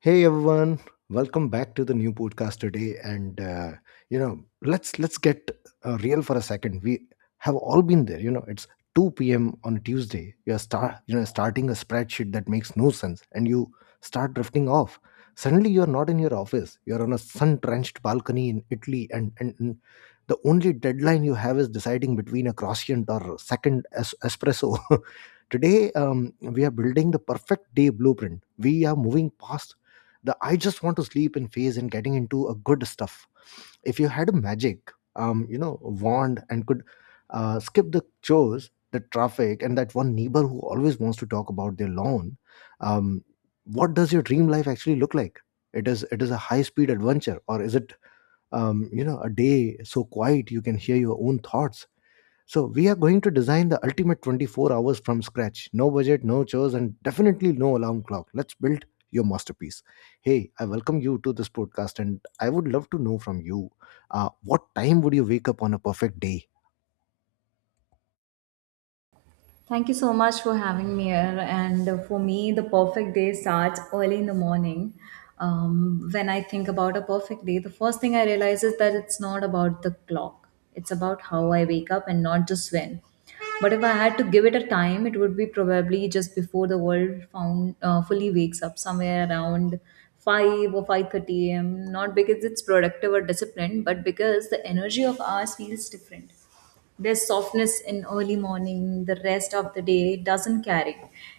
Hey everyone, welcome back to the new podcast today. And you know, let's get real for a second. We have all been there. You know, it's 2 p.m. on a Tuesday. You're starting a spreadsheet that makes no sense, and you start drifting off. Suddenly, you're not in your office. You're on a sun-drenched balcony in Italy, and the only deadline you have is deciding between a croissant or a second espresso. Today, we are building the perfect day blueprint. We are moving past the I just want to sleep in phase and getting into a good stuff if you had a magic wand and could skip the chores, the traffic, and that one neighbor who always wants to talk about their lawn. um what does your dream life actually look like? It is it is a high speed adventure, or is it a day so quiet you can hear your own thoughts? So we are going to design the ultimate 24 hours from scratch. No budget, no chores, and definitely no alarm clock. Let's build your masterpiece. Hey, I welcome you to this podcast, and I would love to know from you, what time would you wake up on a perfect day? Thank you so much for having me here. And for me, the perfect day starts early in the morning. When I think about a perfect day, the first thing I realize is that it's not about the clock, it's about how I wake up and not just when. But if I had to give it a time, it would be probably just before the world found fully wakes up, somewhere around 5 or 5:30 a.m. Not because it's productive or disciplined, but because the energy of ours feels different. There's softness in early morning the rest of the day doesn't carry.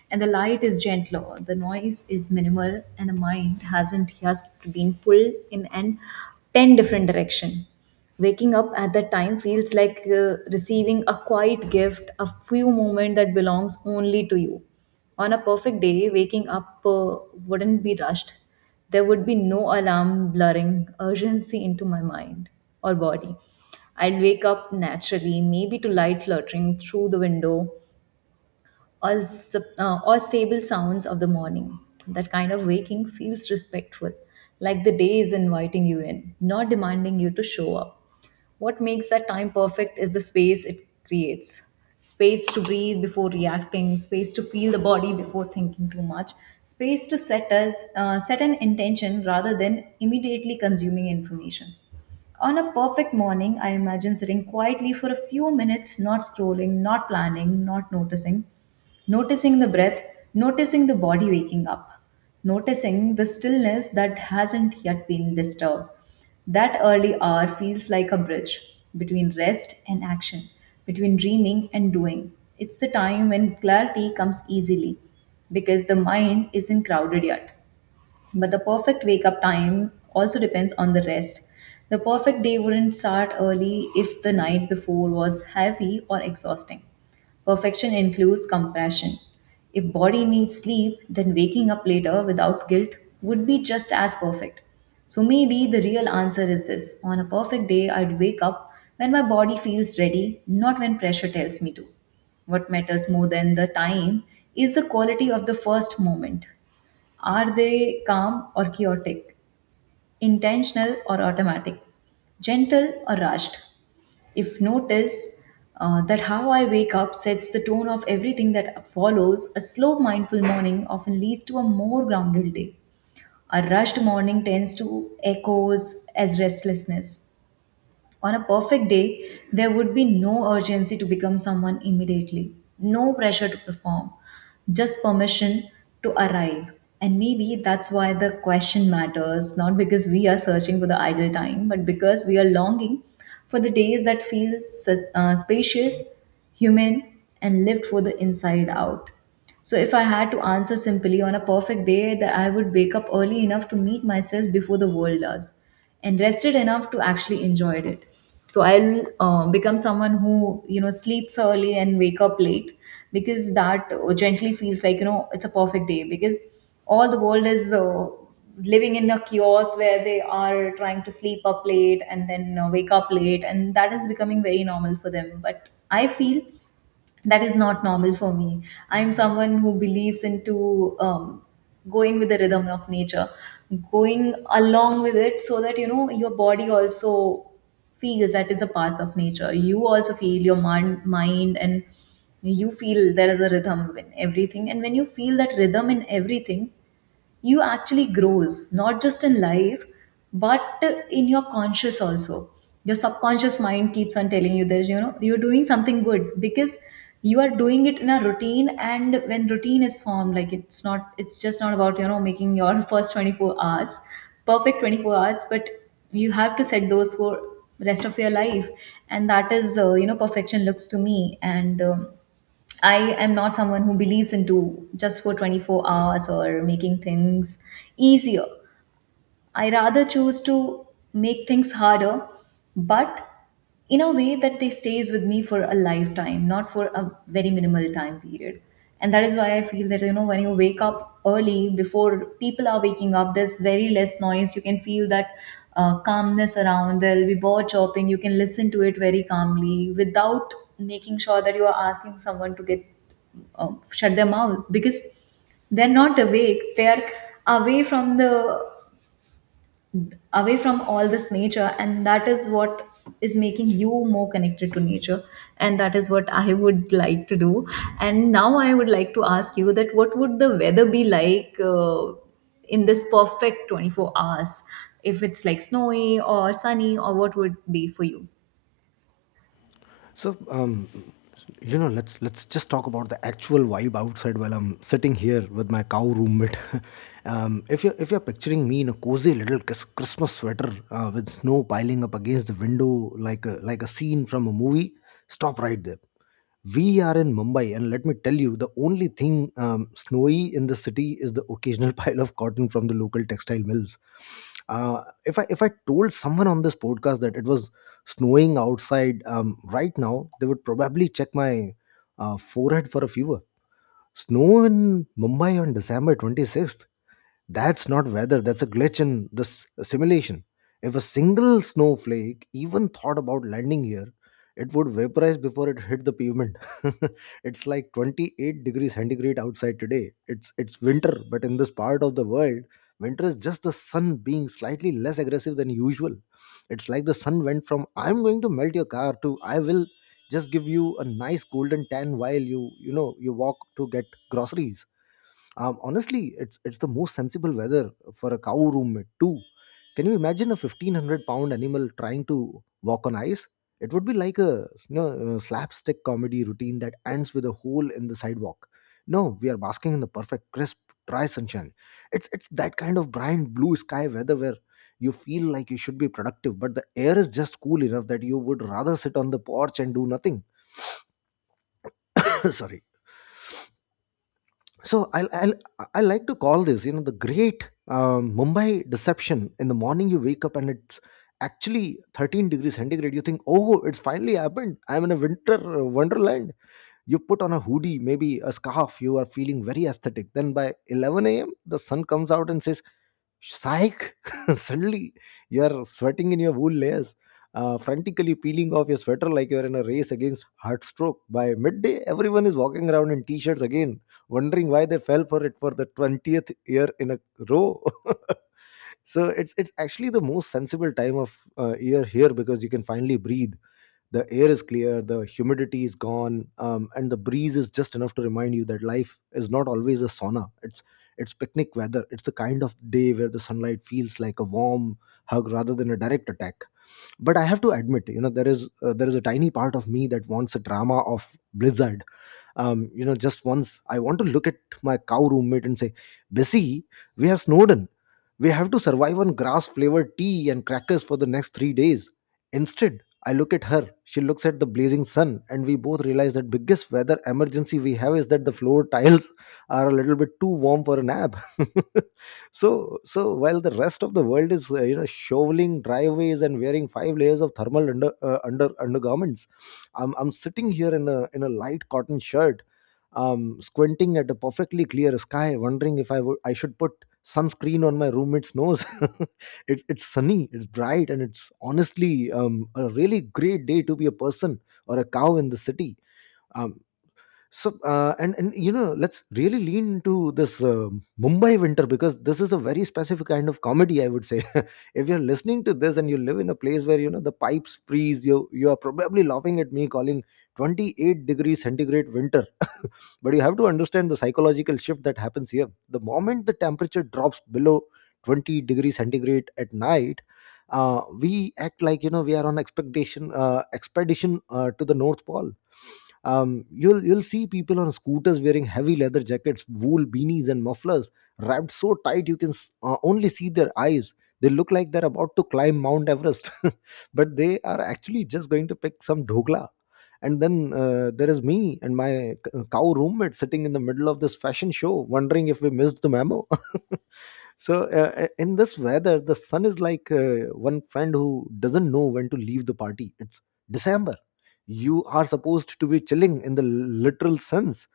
And the light is gentler, the noise is minimal, and the mind hasn't just been pulled in an 10 different direction. Waking up at that time feels like receiving a quiet gift, a few moments that belongs only to you. On a perfect day, waking up wouldn't be rushed. There would be no alarm blurring urgency into my mind or body. I'd wake up naturally, maybe to light fluttering through the window or, or stable sounds of the morning. That kind of waking feels respectful, like the day is inviting you in, not demanding you to show up. What makes that time perfect is the space it creates, space to breathe before reacting, space to feel the body before thinking too much, space to set an intention rather than immediately consuming information. On a perfect morning, I imagine sitting quietly for a few minutes, not scrolling, not planning, not noticing. Noticing the breath, noticing the body waking up, noticing the stillness that hasn't yet been disturbed. That early hour feels like a bridge between rest and action, between dreaming and doing. It's the time when clarity comes easily because the mind isn't crowded yet. But the perfect wake up time also depends on the rest. The perfect day wouldn't start early if the night before was heavy or exhausting. Perfection includes compression. If body needs sleep, then waking up later without guilt would be just as perfect. So maybe the real answer is this. On a perfect day, I'd wake up when my body feels ready, not when pressure tells me to. What matters more than the time is the quality of the first moment. Are they calm or chaotic, intentional or automatic, gentle or rushed? If notice that how I wake up sets the tone of everything that follows, a slow, mindful morning often leads to a more grounded day. A rushed morning tends to echoes as restlessness. On a perfect day, there would be no urgency to become someone immediately, no pressure to perform, just permission to arrive. And maybe that's why the question matters, not because we are searching for the idle time, but because we are longing for the days that feel spacious, human, and lived for the inside out. So if I had to answer simply, on a perfect day that I would wake up early enough to meet myself before the world does and rested enough to actually enjoy it. So I'll become someone who, you know, sleeps early and wake up late, because that gently feels like, you know, it's a perfect day, because all the world is living in a chaos where they are trying to sleep up late and then wake up late, and that is becoming very normal for them. But I feel that is not normal for me. I'm someone who believes into going with the rhythm of nature, going along with it, so that you know your body also feels that it's a path of nature. You also feel your mind and you feel there is a rhythm in everything, and when you feel that rhythm in everything, you actually grows not just in life, but in your conscious also. Your subconscious mind keeps on telling you that you know you're doing something good because you are doing it in a routine. And when routine is formed, like, it's just not about, you know, making your first 24 hours, perfect 24 hours, but you have to set those for rest of your life. And that is you know perfection looks to me. And I am not someone who believes into just for 24 hours or making things easier. I rather choose to make things harder, but in a way that they stays with me for a lifetime, not for a very minimal time period. And that is why I feel that you know when you wake up early, before people are waking up, there's very less noise. You can feel that calmness around. There'll be bird chirping. You can listen to it very calmly without making sure that you are asking someone to get shut their mouths because they're not awake. They are away from the, away from all this nature, and that is what is making you more connected to nature. And that is what I would like to do. And now I would like to ask you that what would the weather be like in this perfect 24 hours, if it's like snowy or sunny, or what would be for you. So, let's just talk about the actual vibe outside while I'm sitting here with my cow roommate. If you're picturing me in a cozy little Christmas sweater with snow piling up against the window like like a scene from a movie, stop right there. We are in Mumbai, and let me tell you, the only thing snowy in the city is the occasional pile of cotton from the local textile mills. If I told someone on this podcast that it was snowing outside right now, they would probably check my forehead for a fever. Snow in Mumbai on December 26th. That's not weather, that's a glitch in the simulation. If a single snowflake even thought about landing here, it would vaporize before it hit the pavement. It's like 28 degrees centigrade outside today. It's winter, but in this part of the world, winter is just the sun being slightly less aggressive than usual. It's like the sun went from I'm going to melt your car to I will just give you a nice golden tan while you walk to get groceries. Honestly, it's the most sensible weather for a cow roommate too. Can you imagine a 1500 pound animal trying to walk on ice? It would be like a slapstick comedy routine that ends with a hole in the sidewalk. No, we are basking in the perfect crisp, dry sunshine. It's that kind of bright blue sky weather where you feel like you should be productive, but the air is just cool enough that you would rather sit on the porch and do nothing. Sorry, so I like to call this the great Mumbai deception. In the morning you wake up and it's actually 13 degrees centigrade. You think, oh, it's finally happened, I'm in a winter wonderland. You put on a hoodie, maybe a scarf, you are feeling very aesthetic. Then by 11 a.m. the sun comes out and says, Psych! Suddenly, you are sweating in your wool layers, frantically peeling off your sweater like you are in a race against heart stroke. By midday, everyone is walking around in t-shirts again, wondering why they fell for it for the 20th year in a row. So it's actually the most sensible time of year here, because you can finally breathe. The air is clear, the humidity is gone, and the breeze is just enough to remind you that life is not always a sauna. It's picnic weather. It's the kind of day where the sunlight feels like a warm hug rather than a direct attack. But I have to admit, you know, there is a tiny part of me that wants a drama of blizzard. You know, just once I want to look at my cow roommate and say, Bessie, we have snowden, we have to survive on grass flavored tea and crackers for the next 3 days. Instead, I look at her, she looks at the blazing sun, and we both realize that biggest weather emergency we have is that the floor tiles are a little bit too warm for a nap. So so while the rest of the world is shoveling driveways and wearing 5 layers of thermal undergarments, I'm sitting here in a light cotton shirt, squinting at a perfectly clear sky, wondering if I should put sunscreen on my roommate's nose. It's sunny, it's bright, and it's honestly a really great day to be a person or a cow in the city. Um, so and you know Let's really lean into this Mumbai winter, because this is a very specific kind of comedy, I would say. If you're listening to this and you live in a place where, you know, the pipes freeze, you are probably laughing at me calling 28 degrees centigrade winter. But you have to understand the psychological shift that happens here. The moment the temperature drops below 20 degrees centigrade at night, we act like, you know, we are on expectation expedition to the north pole. You'll see people on scooters wearing heavy leather jackets, wool beanies, and mufflers wrapped so tight you can only see their eyes. They look like they're about to climb Mount Everest, but they are actually just going to pick some dhokla. And then there is me and my cow roommate sitting in the middle of this fashion show, wondering if we missed the memo. So in this weather, the sun is like one friend who doesn't know when to leave the party. It's December, you are supposed to be chilling in the literal sense.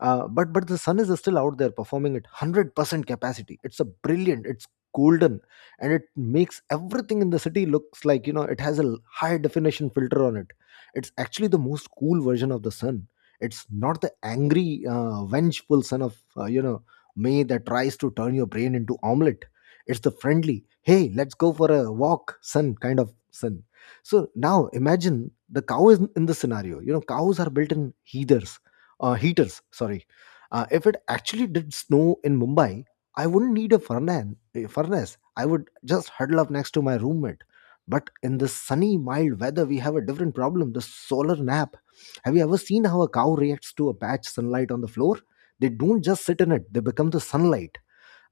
But the sun is still out there performing at 100% capacity. It's a brilliant, it's golden, and it makes everything in the city looks like, you know, it has a high definition filter on it. It's actually the most cool version of the sun. It's not the angry vengeful son of, may, that tries to turn your brain into omelet. It's the friendly hey let's go for a walk sun, kind of sun. So now imagine the cow is in the scenario. You know, cows are built-in heaters, heaters. Sorry, if it actually did snow in Mumbai, I wouldn't need a furnace. A furnace. I would just huddle up next to my roommate. But in the sunny, mild weather, we have a different problem: the solar nap. Have you ever seen how a cow reacts to a patch sunlight on the floor? They don't just sit in it; they become the sunlight.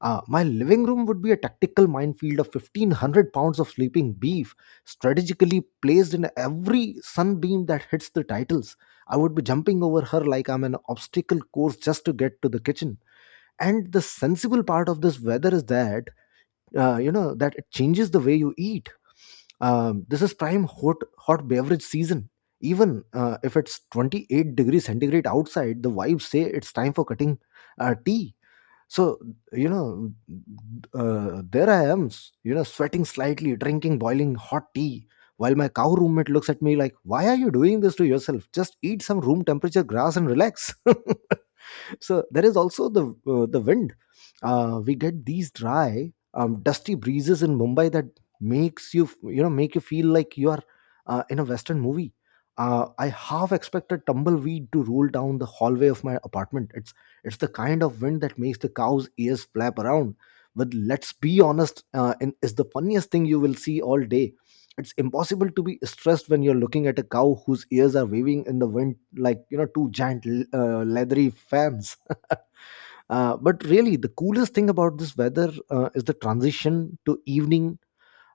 My living room would be a tactical minefield of 1500 pounds of sleeping beef, strategically placed in every sunbeam that hits the titles. I would be jumping over her like I'm an obstacle course just to get to the kitchen. And the sensible part of this weather is that, that it changes the way you eat. This is prime hot, hot beverage season. Even if it's 28 degrees centigrade outside, the vibes say it's time for cutting tea. so, you know, there I am, sweating slightly, drinking boiling hot tea, while my cow roommate looks at me like, Why are you doing this to yourself? Just eat some room temperature grass and relax. So there is also the wind. We get these dry dusty breezes in Mumbai that make you feel like you are in a western movie. I half expected tumbleweed to roll down the hallway of my apartment. It's the kind of wind that makes the cow's ears flap around. But let's be honest, and is the funniest thing you will see all day. It's impossible to be stressed when you're looking at a cow whose ears are waving in the wind like, you know, two giant leathery fans. But really, the coolest thing about this weather is the transition to evening.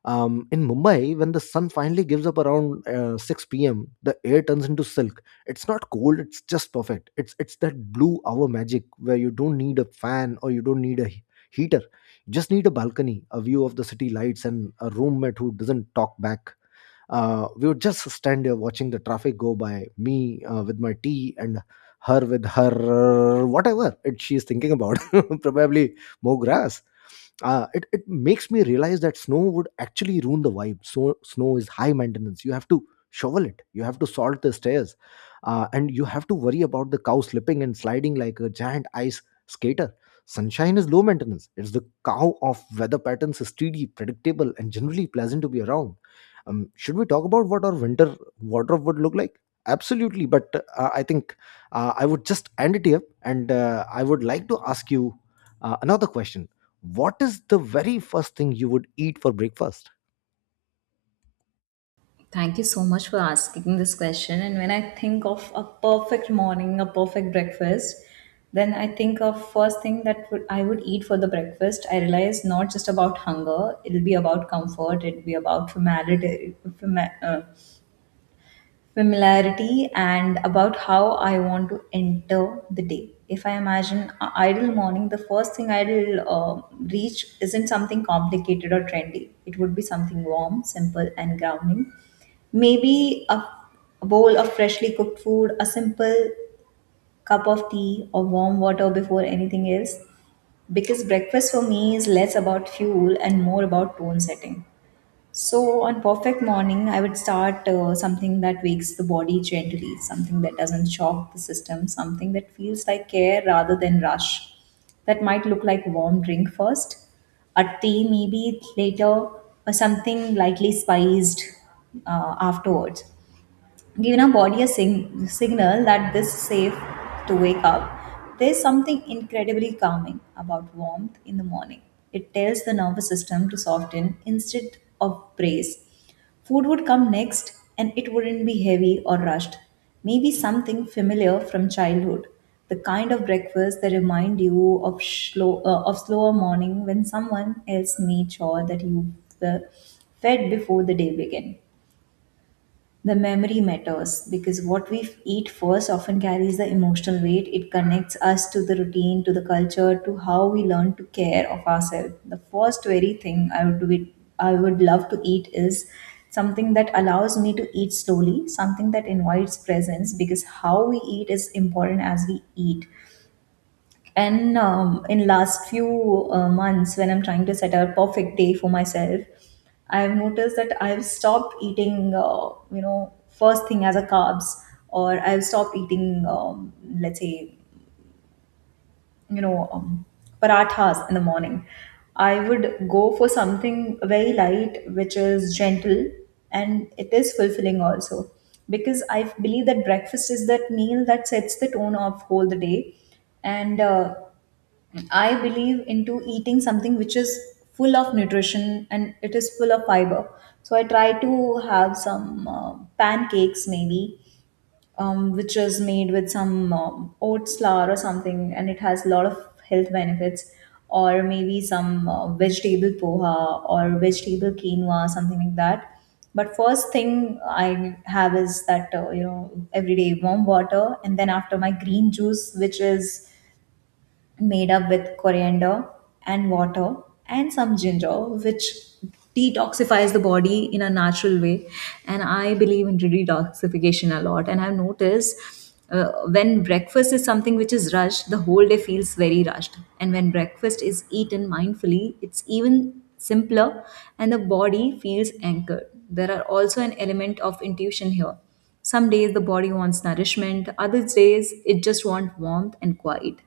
In Mumbai, when the sun finally gives up around 6 p.m., the air turns into silk. It's not cold; it's just perfect. It's that blue hour magic where you don't need a fan or you don't need a heater. You just need a balcony, a view of the city lights, and a roommate who doesn't talk back. We would just stand there watching the traffic go by me with my tea, and her with her whatever it she is thinking about probably more grass. It makes me realize that snow would actually ruin the vibe. So snow is high maintenance. You have to shovel it, you have to salt the stairs, and you have to worry about the cow slipping and sliding like a giant ice skater. Sunshine is low maintenance. It's the cow of weather patterns, is steady, predictable, and generally pleasant to be around. Should we talk about what our winter wardrobe would look like? Absolutely, but I think I would just end it here, and I would like to ask you another question. What is the very first thing you would eat for breakfast? Thank you so much for asking this question. And when I think of a perfect morning, a perfect breakfast, then I think of first thing that would, I would eat for the breakfast. I realize not just about hunger; it'll be about comfort. It'll be about familiarity, familiarity, and about how I want to enter the day. If I imagine a idle morning, the first thing I'll reach isn't something complicated or trendy. It would be something warm, simple, and grounding. Maybe a bowl of freshly cooked food, a simple cup of tea, or warm water before anything else. Because breakfast for me is less about fuel and more about tone setting. So, on perfect morning, I would start something that wakes the body gently, something that doesn't shock the system, something that feels like care rather than rush. That might look like warm drink first, a tea maybe later, or something lightly spiced afterwards, giving our body a signal that this is safe to wake up. There's something incredibly calming about warmth in the morning. It tells the nervous system to soften instead of brace. Food would come next and it wouldn't be heavy or rushed. Maybe something familiar from childhood. The kind of breakfast that remind you of slow, of slower morning when someone else made sure that you were fed before the day began. The memory matters because what we eat first often carries the emotional weight. It connects us to the routine, to the culture, to how we learn to care of ourselves. The first very thing I would do, I would love to eat, is something that allows me to eat slowly, something that invites presence, because how we eat is important as we eat. And in last few months when I'm trying to set a perfect day for myself, I've noticed that I've stopped eating you know first thing as a carbs, or I've stopped eating, let's say, you know, parathas in the morning. I would go for something very light which is gentle and it is fulfilling also, because I believe that breakfast is that meal that sets the tone of whole the day. And I believe into eating something which is full of nutrition and it is full of fiber. So I try to have some pancakes maybe, which is made with some oats flour or something, and it has a lot of health benefits. Or maybe some vegetable poha or vegetable quinoa, something like that. But first thing I have is that you know everyday warm water, and then after my green juice, which is made up with coriander and water and some ginger, which detoxifies the body in a natural way. And I believe in detoxification a lot. And I've noticed when breakfast is something which is rushed, the whole day feels very rushed. And when breakfast is eaten mindfully, it's even simpler and the body feels anchored. There are also an element of intuition here. Some days the body wants nourishment, other days it just wants warmth and quiet.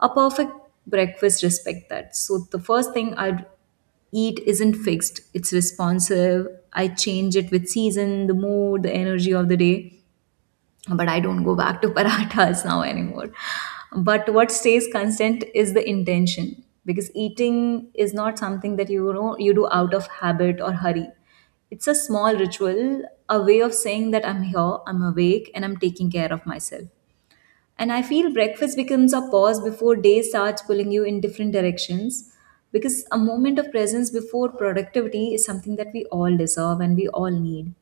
A perfect breakfast respect that. So the first thing I'd eat isn't fixed. It's responsive. I change it with season, the mood, the energy of the day. But I don't go back to parathas now anymore. But what stays constant is the intention, because eating is not something that you know you do out of habit or hurry. It's a small ritual, a way of saying that I'm here, I'm awake, and I'm taking care of myself. And I feel breakfast becomes a pause before day starts pulling you in different directions because a moment of presence before productivity is something that we all deserve and we all need.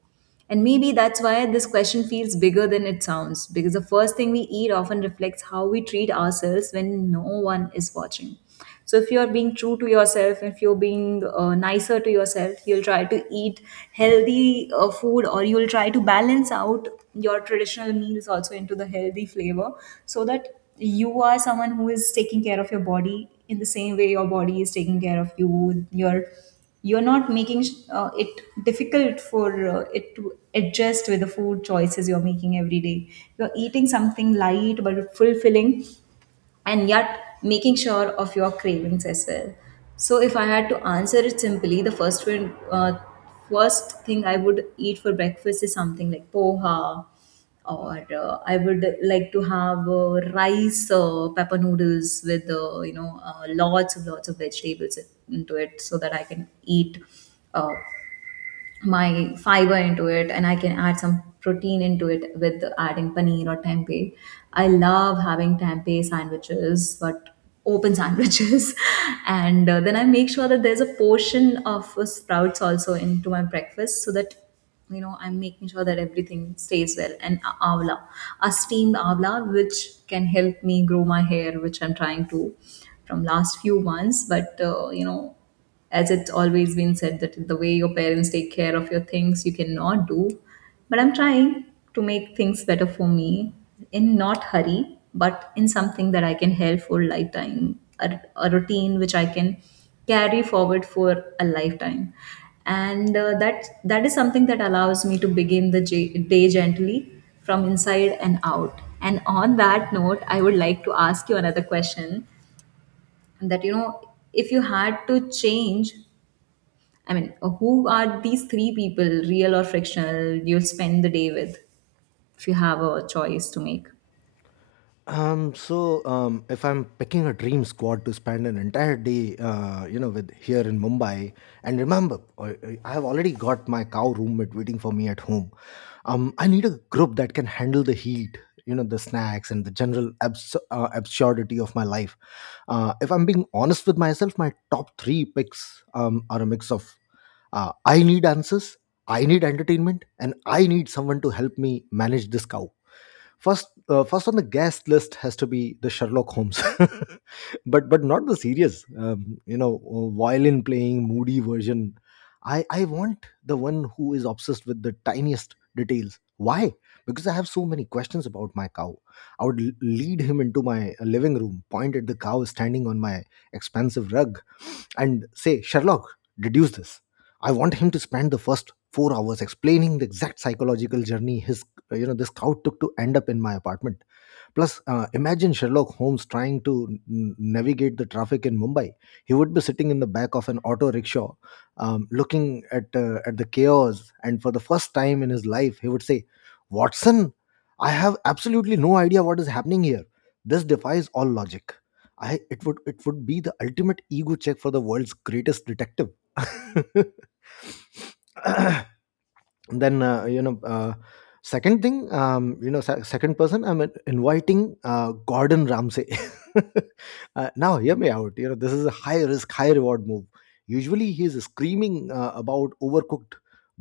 And maybe that's why this question feels bigger than it sounds because the first thing we eat often reflects how we treat ourselves when no one is watching. So if you're being true to yourself, if you're being nicer to yourself, you'll try to eat healthy food, or you'll try to balance out your traditional meals also into the healthy flavor, so that you are someone who is taking care of your body in the same way your body is taking care of you. You're not making it difficult for it to adjust with the food choices you're making every day. You're eating something light but fulfilling, and yet making sure of your cravings as well. So if I had to answer it simply, first thing I would eat for breakfast is something like poha, or I would like to have rice pepper noodles with lots of vegetables into it, so that I can eat Uh, my fiber into it. And I can add some protein into it with adding paneer or tempeh. I love having tempeh sandwiches, but open sandwiches. And then I make sure that there's a portion of sprouts also into my breakfast, so that you know I'm making sure that everything stays well. And avla, a steamed avla, which can help me grow my hair, which I'm trying to from last few months. But you know, as it's always been said that the way your parents take care of your things you cannot do, but I'm trying to make things better for me, in not hurry, but in something that I can help for lifetime. A routine which I can carry forward for a lifetime, and that is something that allows me to begin the day gently from inside and out. And on that note, I would like to ask you another question, and that you know, if you had to change, who are these three people, real or fictional, you'll spend the day with, if you have a choice to make? If I'm picking a dream squad to spend an entire day, with here in Mumbai, and remember, I have already got my cow roommate waiting for me at home. I need a group that can handle the heat, you know, the snacks and the general absurdity of my life. If I'm being honest with myself, my top three picks are a mix of I need answers, I need entertainment, and I need someone to help me manage this cow. First on the guest list has to be the Sherlock Holmes, but not the serious, violin playing moody version. I want the one who is obsessed with the tiniest details. Why? Because I have so many questions about my cow. I would lead him into my living room, point at the cow standing on my expansive rug, and say, Sherlock, deduce this. I want him to spend the first 4 hours explaining the exact psychological journey his, you know, this scout took to end up in my apartment. Plus, imagine Sherlock Holmes trying to navigate the traffic in Mumbai. He would be sitting in the back of an auto rickshaw, looking at the chaos. And for the first time in his life, he would say, "Watson, I have absolutely no idea what is happening here. This defies all logic." I it would be the ultimate ego check for the world's greatest detective. Then second thing, second person I'm inviting, Gordon Ramsay. Now hear me out, you know, this is a high risk high reward move. Usually he's screaming about overcooked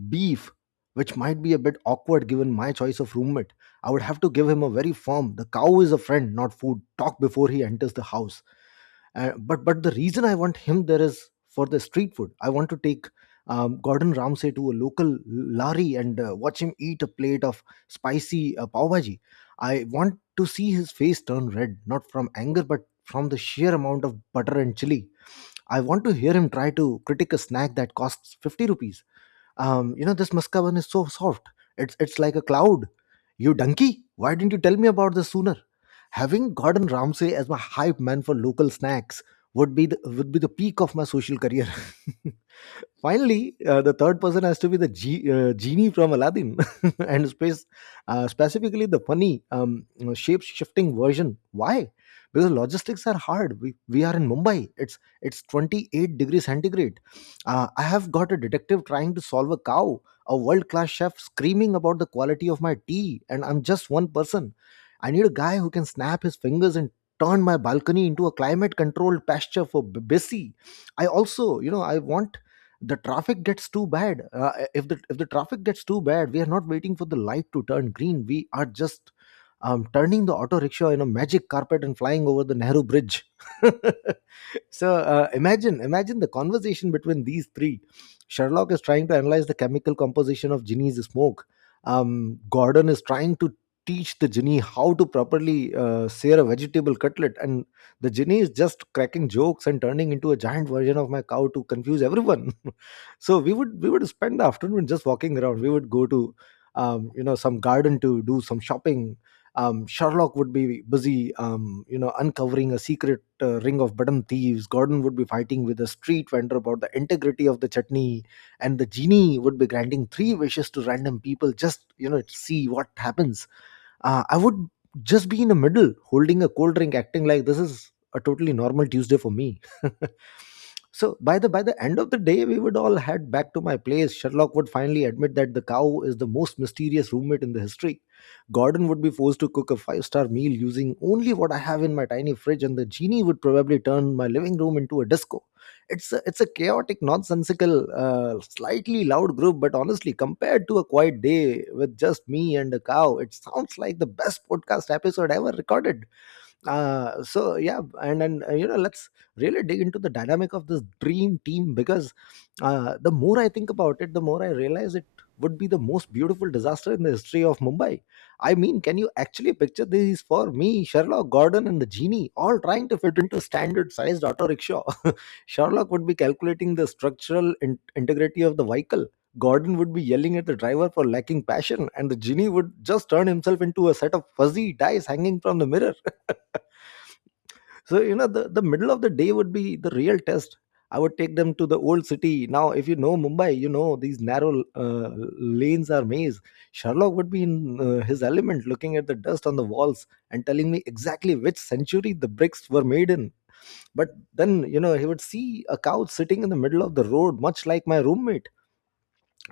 beef, which might be a bit awkward given my choice of roommate. I would have to give him a very firm "the cow is a friend, not food" talk before he enters the house. But the reason I want him there is for the street food. I want to take Gordon Ramsay to a local lari and watch him eat a plate of spicy pav bhaji. I want to see his face turn red, not from anger, but from the sheer amount of butter and chili. I want to hear him try to critique a snack that costs 50 rupees. You know, this muskavan is so soft. It's like a cloud. You donkey, why didn't you tell me about this sooner? Having Gordon Ramsay as my hype man for local snacks would be the peak of my social career. Finally, the third person has to be the genie from Aladdin, and space, specifically the funny, shape shifting version. Why? Because logistics are hard. We are in Mumbai. It's 28 degrees centigrade. I have got a detective trying to solve a cow, a world class chef screaming about the quality of my tea, and I'm just one person. I need a guy who can snap his fingers and turn my balcony into a climate controlled pasture for Bessie. I also, you know, I want the traffic gets too bad. If the traffic gets too bad, we are not waiting for the light to turn green. We are just turning the auto rickshaw in a magic carpet and flying over the Nehru Bridge. So imagine the conversation between these three. Sherlock is trying to analyze the chemical composition of Ginny's smoke, Gordon is trying to teach the Ginny how to properly sear a vegetable cutlet, and the Ginny is just cracking jokes and turning into a giant version of my cow to confuse everyone. So we would spend the afternoon just walking around. We would go to some garden to do some shopping. Sherlock would be busy, uncovering a secret ring of button thieves. Gordon would be fighting with a street vendor about the integrity of the chutney, and the genie would be granting three wishes to random people, just you know, see what happens. I would just be in the middle, holding a cold drink, acting like this is a totally normal Tuesday for me. So by the end of the day, we would all head back to my place. Sherlock would finally admit that the cow is the most mysterious roommate in the history. Gordon would be forced to cook a five-star meal using only what I have in my tiny fridge, and the genie would probably turn my living room into a disco. It's a chaotic, nonsensical, slightly loud group, but honestly, compared to a quiet day with just me and a cow, it sounds like the best podcast episode ever recorded. So yeah, and then, let's really dig into the dynamic of this dream team, because the more I think about it, the more I realize it would be the most beautiful disaster in the history of Mumbai. I mean, can you actually picture these for me, Sherlock, Gordon, and the genie all trying to fit into standard sized auto rickshaw? Sherlock would be calculating the structural integrity of the vehicle. Gordon would be yelling at the driver for lacking passion, and the genie would just turn himself into a set of fuzzy dice hanging from the mirror. So you know, the middle of the day would be the real test. I would take them to the old city. Now if you know Mumbai, you know these narrow uh, lanes are maze. Sherlock would be in his element, looking at the dust on the walls and telling me exactly which century the bricks were made in. But then, you know, he would see a couch sitting in the middle of the road, much like my roommate,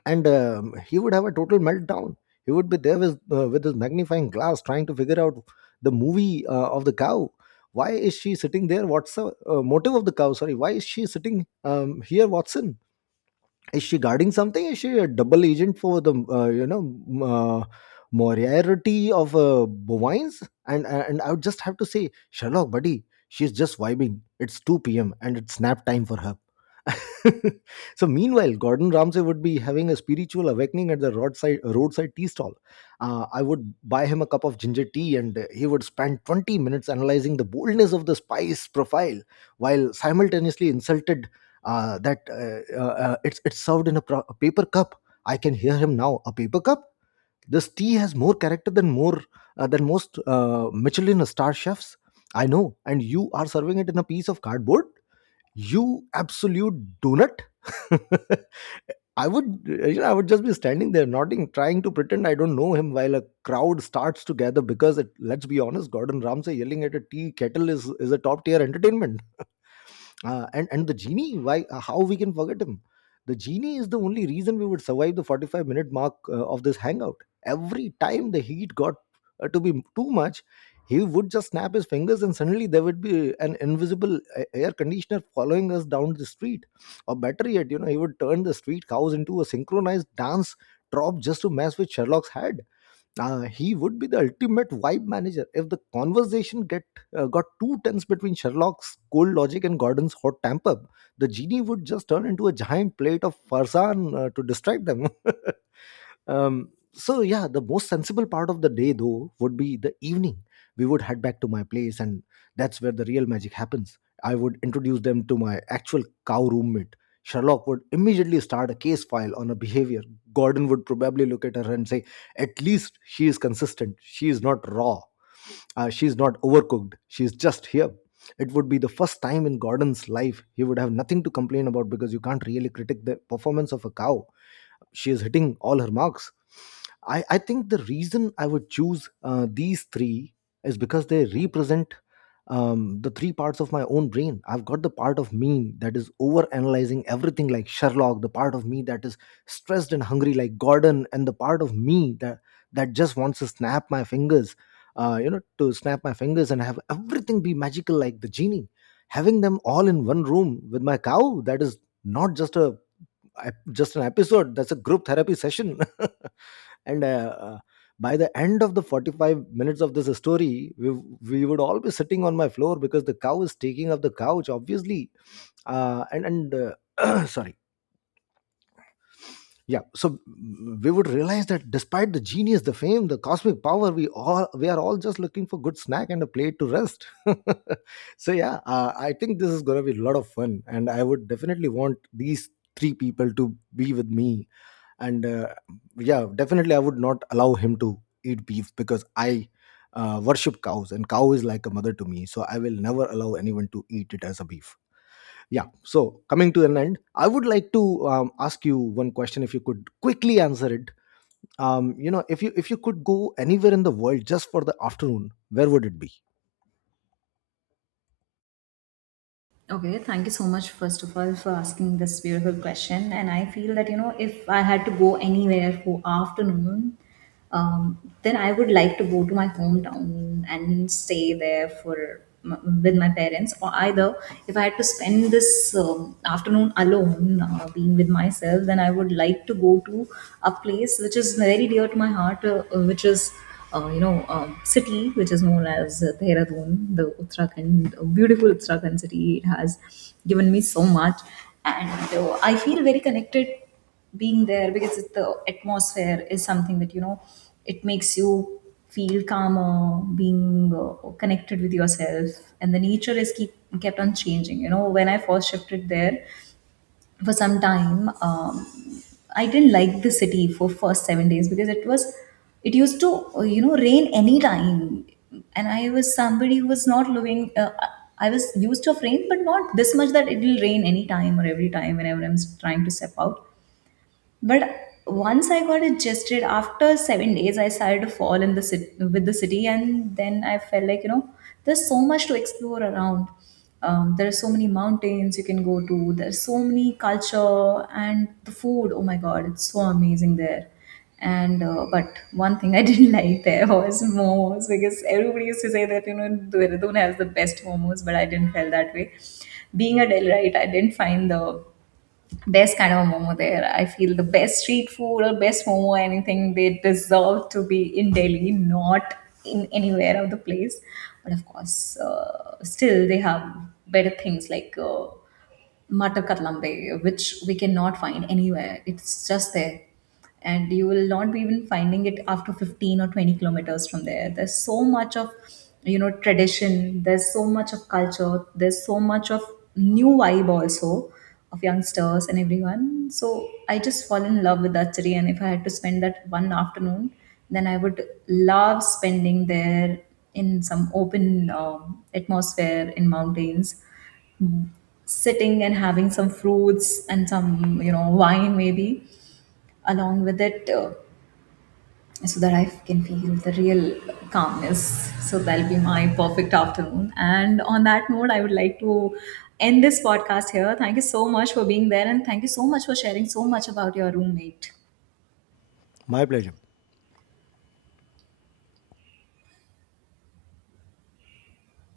and he would have a total meltdown. He would be there with his magnifying glass, trying to figure out the movie of the cow. Why is she sitting there? What's the motive of the cow? Sorry, why is she sitting here, Watson? Is she guarding something? Is she a double agent for the, m- uh, Moriarty of bovines? And I would just have to say, Sherlock, buddy, she's just vibing. It's 2 p.m and it's nap time for her. So meanwhile, Gordon Ramsay would be having a spiritual awakening at the roadside tea stall. I would buy him a cup of ginger tea and he would spend 20 minutes analyzing the boldness of the spice profile while simultaneously insulted that it's served in a, a paper cup. I can hear him now. A paper cup. This tea has more character than more than most Michelin star chefs. I know, and you are serving it in a piece of cardboard. You absolute donut. I would, you know, I would just be standing there nodding, trying to pretend I don't know him, while a crowd starts to gather because it. Let's be honest, Gordon Ramsay yelling at a tea kettle is a top tier entertainment. And the genie, why how we can forget him? The genie is the only reason we would survive the 45-minute mark of this hangout. Every time the heat got to be too much, he would just snap his fingers and suddenly there would be an invisible air conditioner following us down the street. Or better yet, you know, he would turn the street cows into a synchronized dance drop just to mess with Sherlock's head. He would be the ultimate vibe manager. If the conversation get uh, got too tense between Sherlock's cold logic and Gordon's hot temper, the genie would just turn into a giant plate of farzan to distract them. So yeah, the most sensible part of the day though would be the evening. We would head back to my place, and that's where the real magic happens. I would introduce them to my actual cow roommate. Sherlock would immediately start a case file on her behavior. Gordon would probably look at her and say, at least she is consistent, she is not raw, she is not overcooked, she is just here. It would be the first time in Gordon's life he would have nothing to complain about, because you can't really critique the performance of a cow. She is hitting all her marks. I think the reason I would choose these three is because they represent the three parts of my own brain. I've got the part of me that is over analyzing everything like Sherlock, the part of me that is stressed and hungry like Gordon, and the part of me that just wants to snap my fingers, you know, to snap my fingers and have everything be magical like the genie. Having them all in one room with my cow, that is not just an episode, that's a group therapy session. and By the end of the 45 minutes of this story, we would all be sitting on my floor because the cow is taking up the couch, obviously. And sorry. We would realize that despite the genius, the fame, the cosmic power, we are all just looking for good snack and a plate to rest. So yeah, I think this is going to be a lot of fun and I would definitely want these three people to be with me. And Yeah, definitely I would not allow him to eat beef, because I worship cows, and cow is like a mother to me, so I will never allow anyone to eat it as a beef. Yeah, so coming to an end, I would like to ask you one question, if you could quickly answer it. If you could go anywhere in the world just for the afternoon, where would it be? Okay, thank you so much, first of all, for asking this beautiful question. And I feel that, you know, if I had to go anywhere for afternoon, um, then I would like to go to my hometown and stay there for with my parents. Or either if I had to spend this afternoon alone, being with myself, then I would like to go to a place which is very dear to my heart, which is you know, city which is known as Dehradun, the Uttarakhand, a beautiful Uttarakhand city. It has given me so much, and I feel very connected being there, because it, the atmosphere is something that you know it makes you feel calmer, being connected with yourself. And the nature is keep kept on changing. You know, when I first shifted there for some time, I didn't like the city for first seven days, because it was, it used to you know, rain any time, and I was somebody who was not living I was used to of rain, but not this much that it will rain any time or every time whenever I'm trying to step out. But once I got adjusted after seven days, I started to fall in the city with the city, and then I felt like, you know, there's so much to explore around. There are so many mountains you can go to. There's so many culture and the food. Oh my god, it's so amazing there. And but one thing I didn't like there was momos, because everybody used to say that you know Dehradun has the best momos, but I didn't feel that way. Being a Delhi, right, I didn't find the best kind of a momo there. I feel the best street food or best momo, anything they deserve to be in Delhi, not in anywhere of the place. But of course, still they have better things like matar katlambe, which we cannot find anywhere. It's just there, and you will not be even finding it after 15 or 20 kilometers from there. There's so much of you know tradition, there's so much of culture, there's so much of new vibe also of youngsters and everyone. So I just fall in love with that city, and if I had to spend that one afternoon, then I would love spending there in some open atmosphere in mountains, sitting and having some fruits and some you know wine maybe along with it, so that I can feel the real calmness. So that'll be my perfect afternoon. And on that note, I would like to end this podcast here. Thank you so much for being there, and thank you so much for sharing so much about your roommate. My pleasure.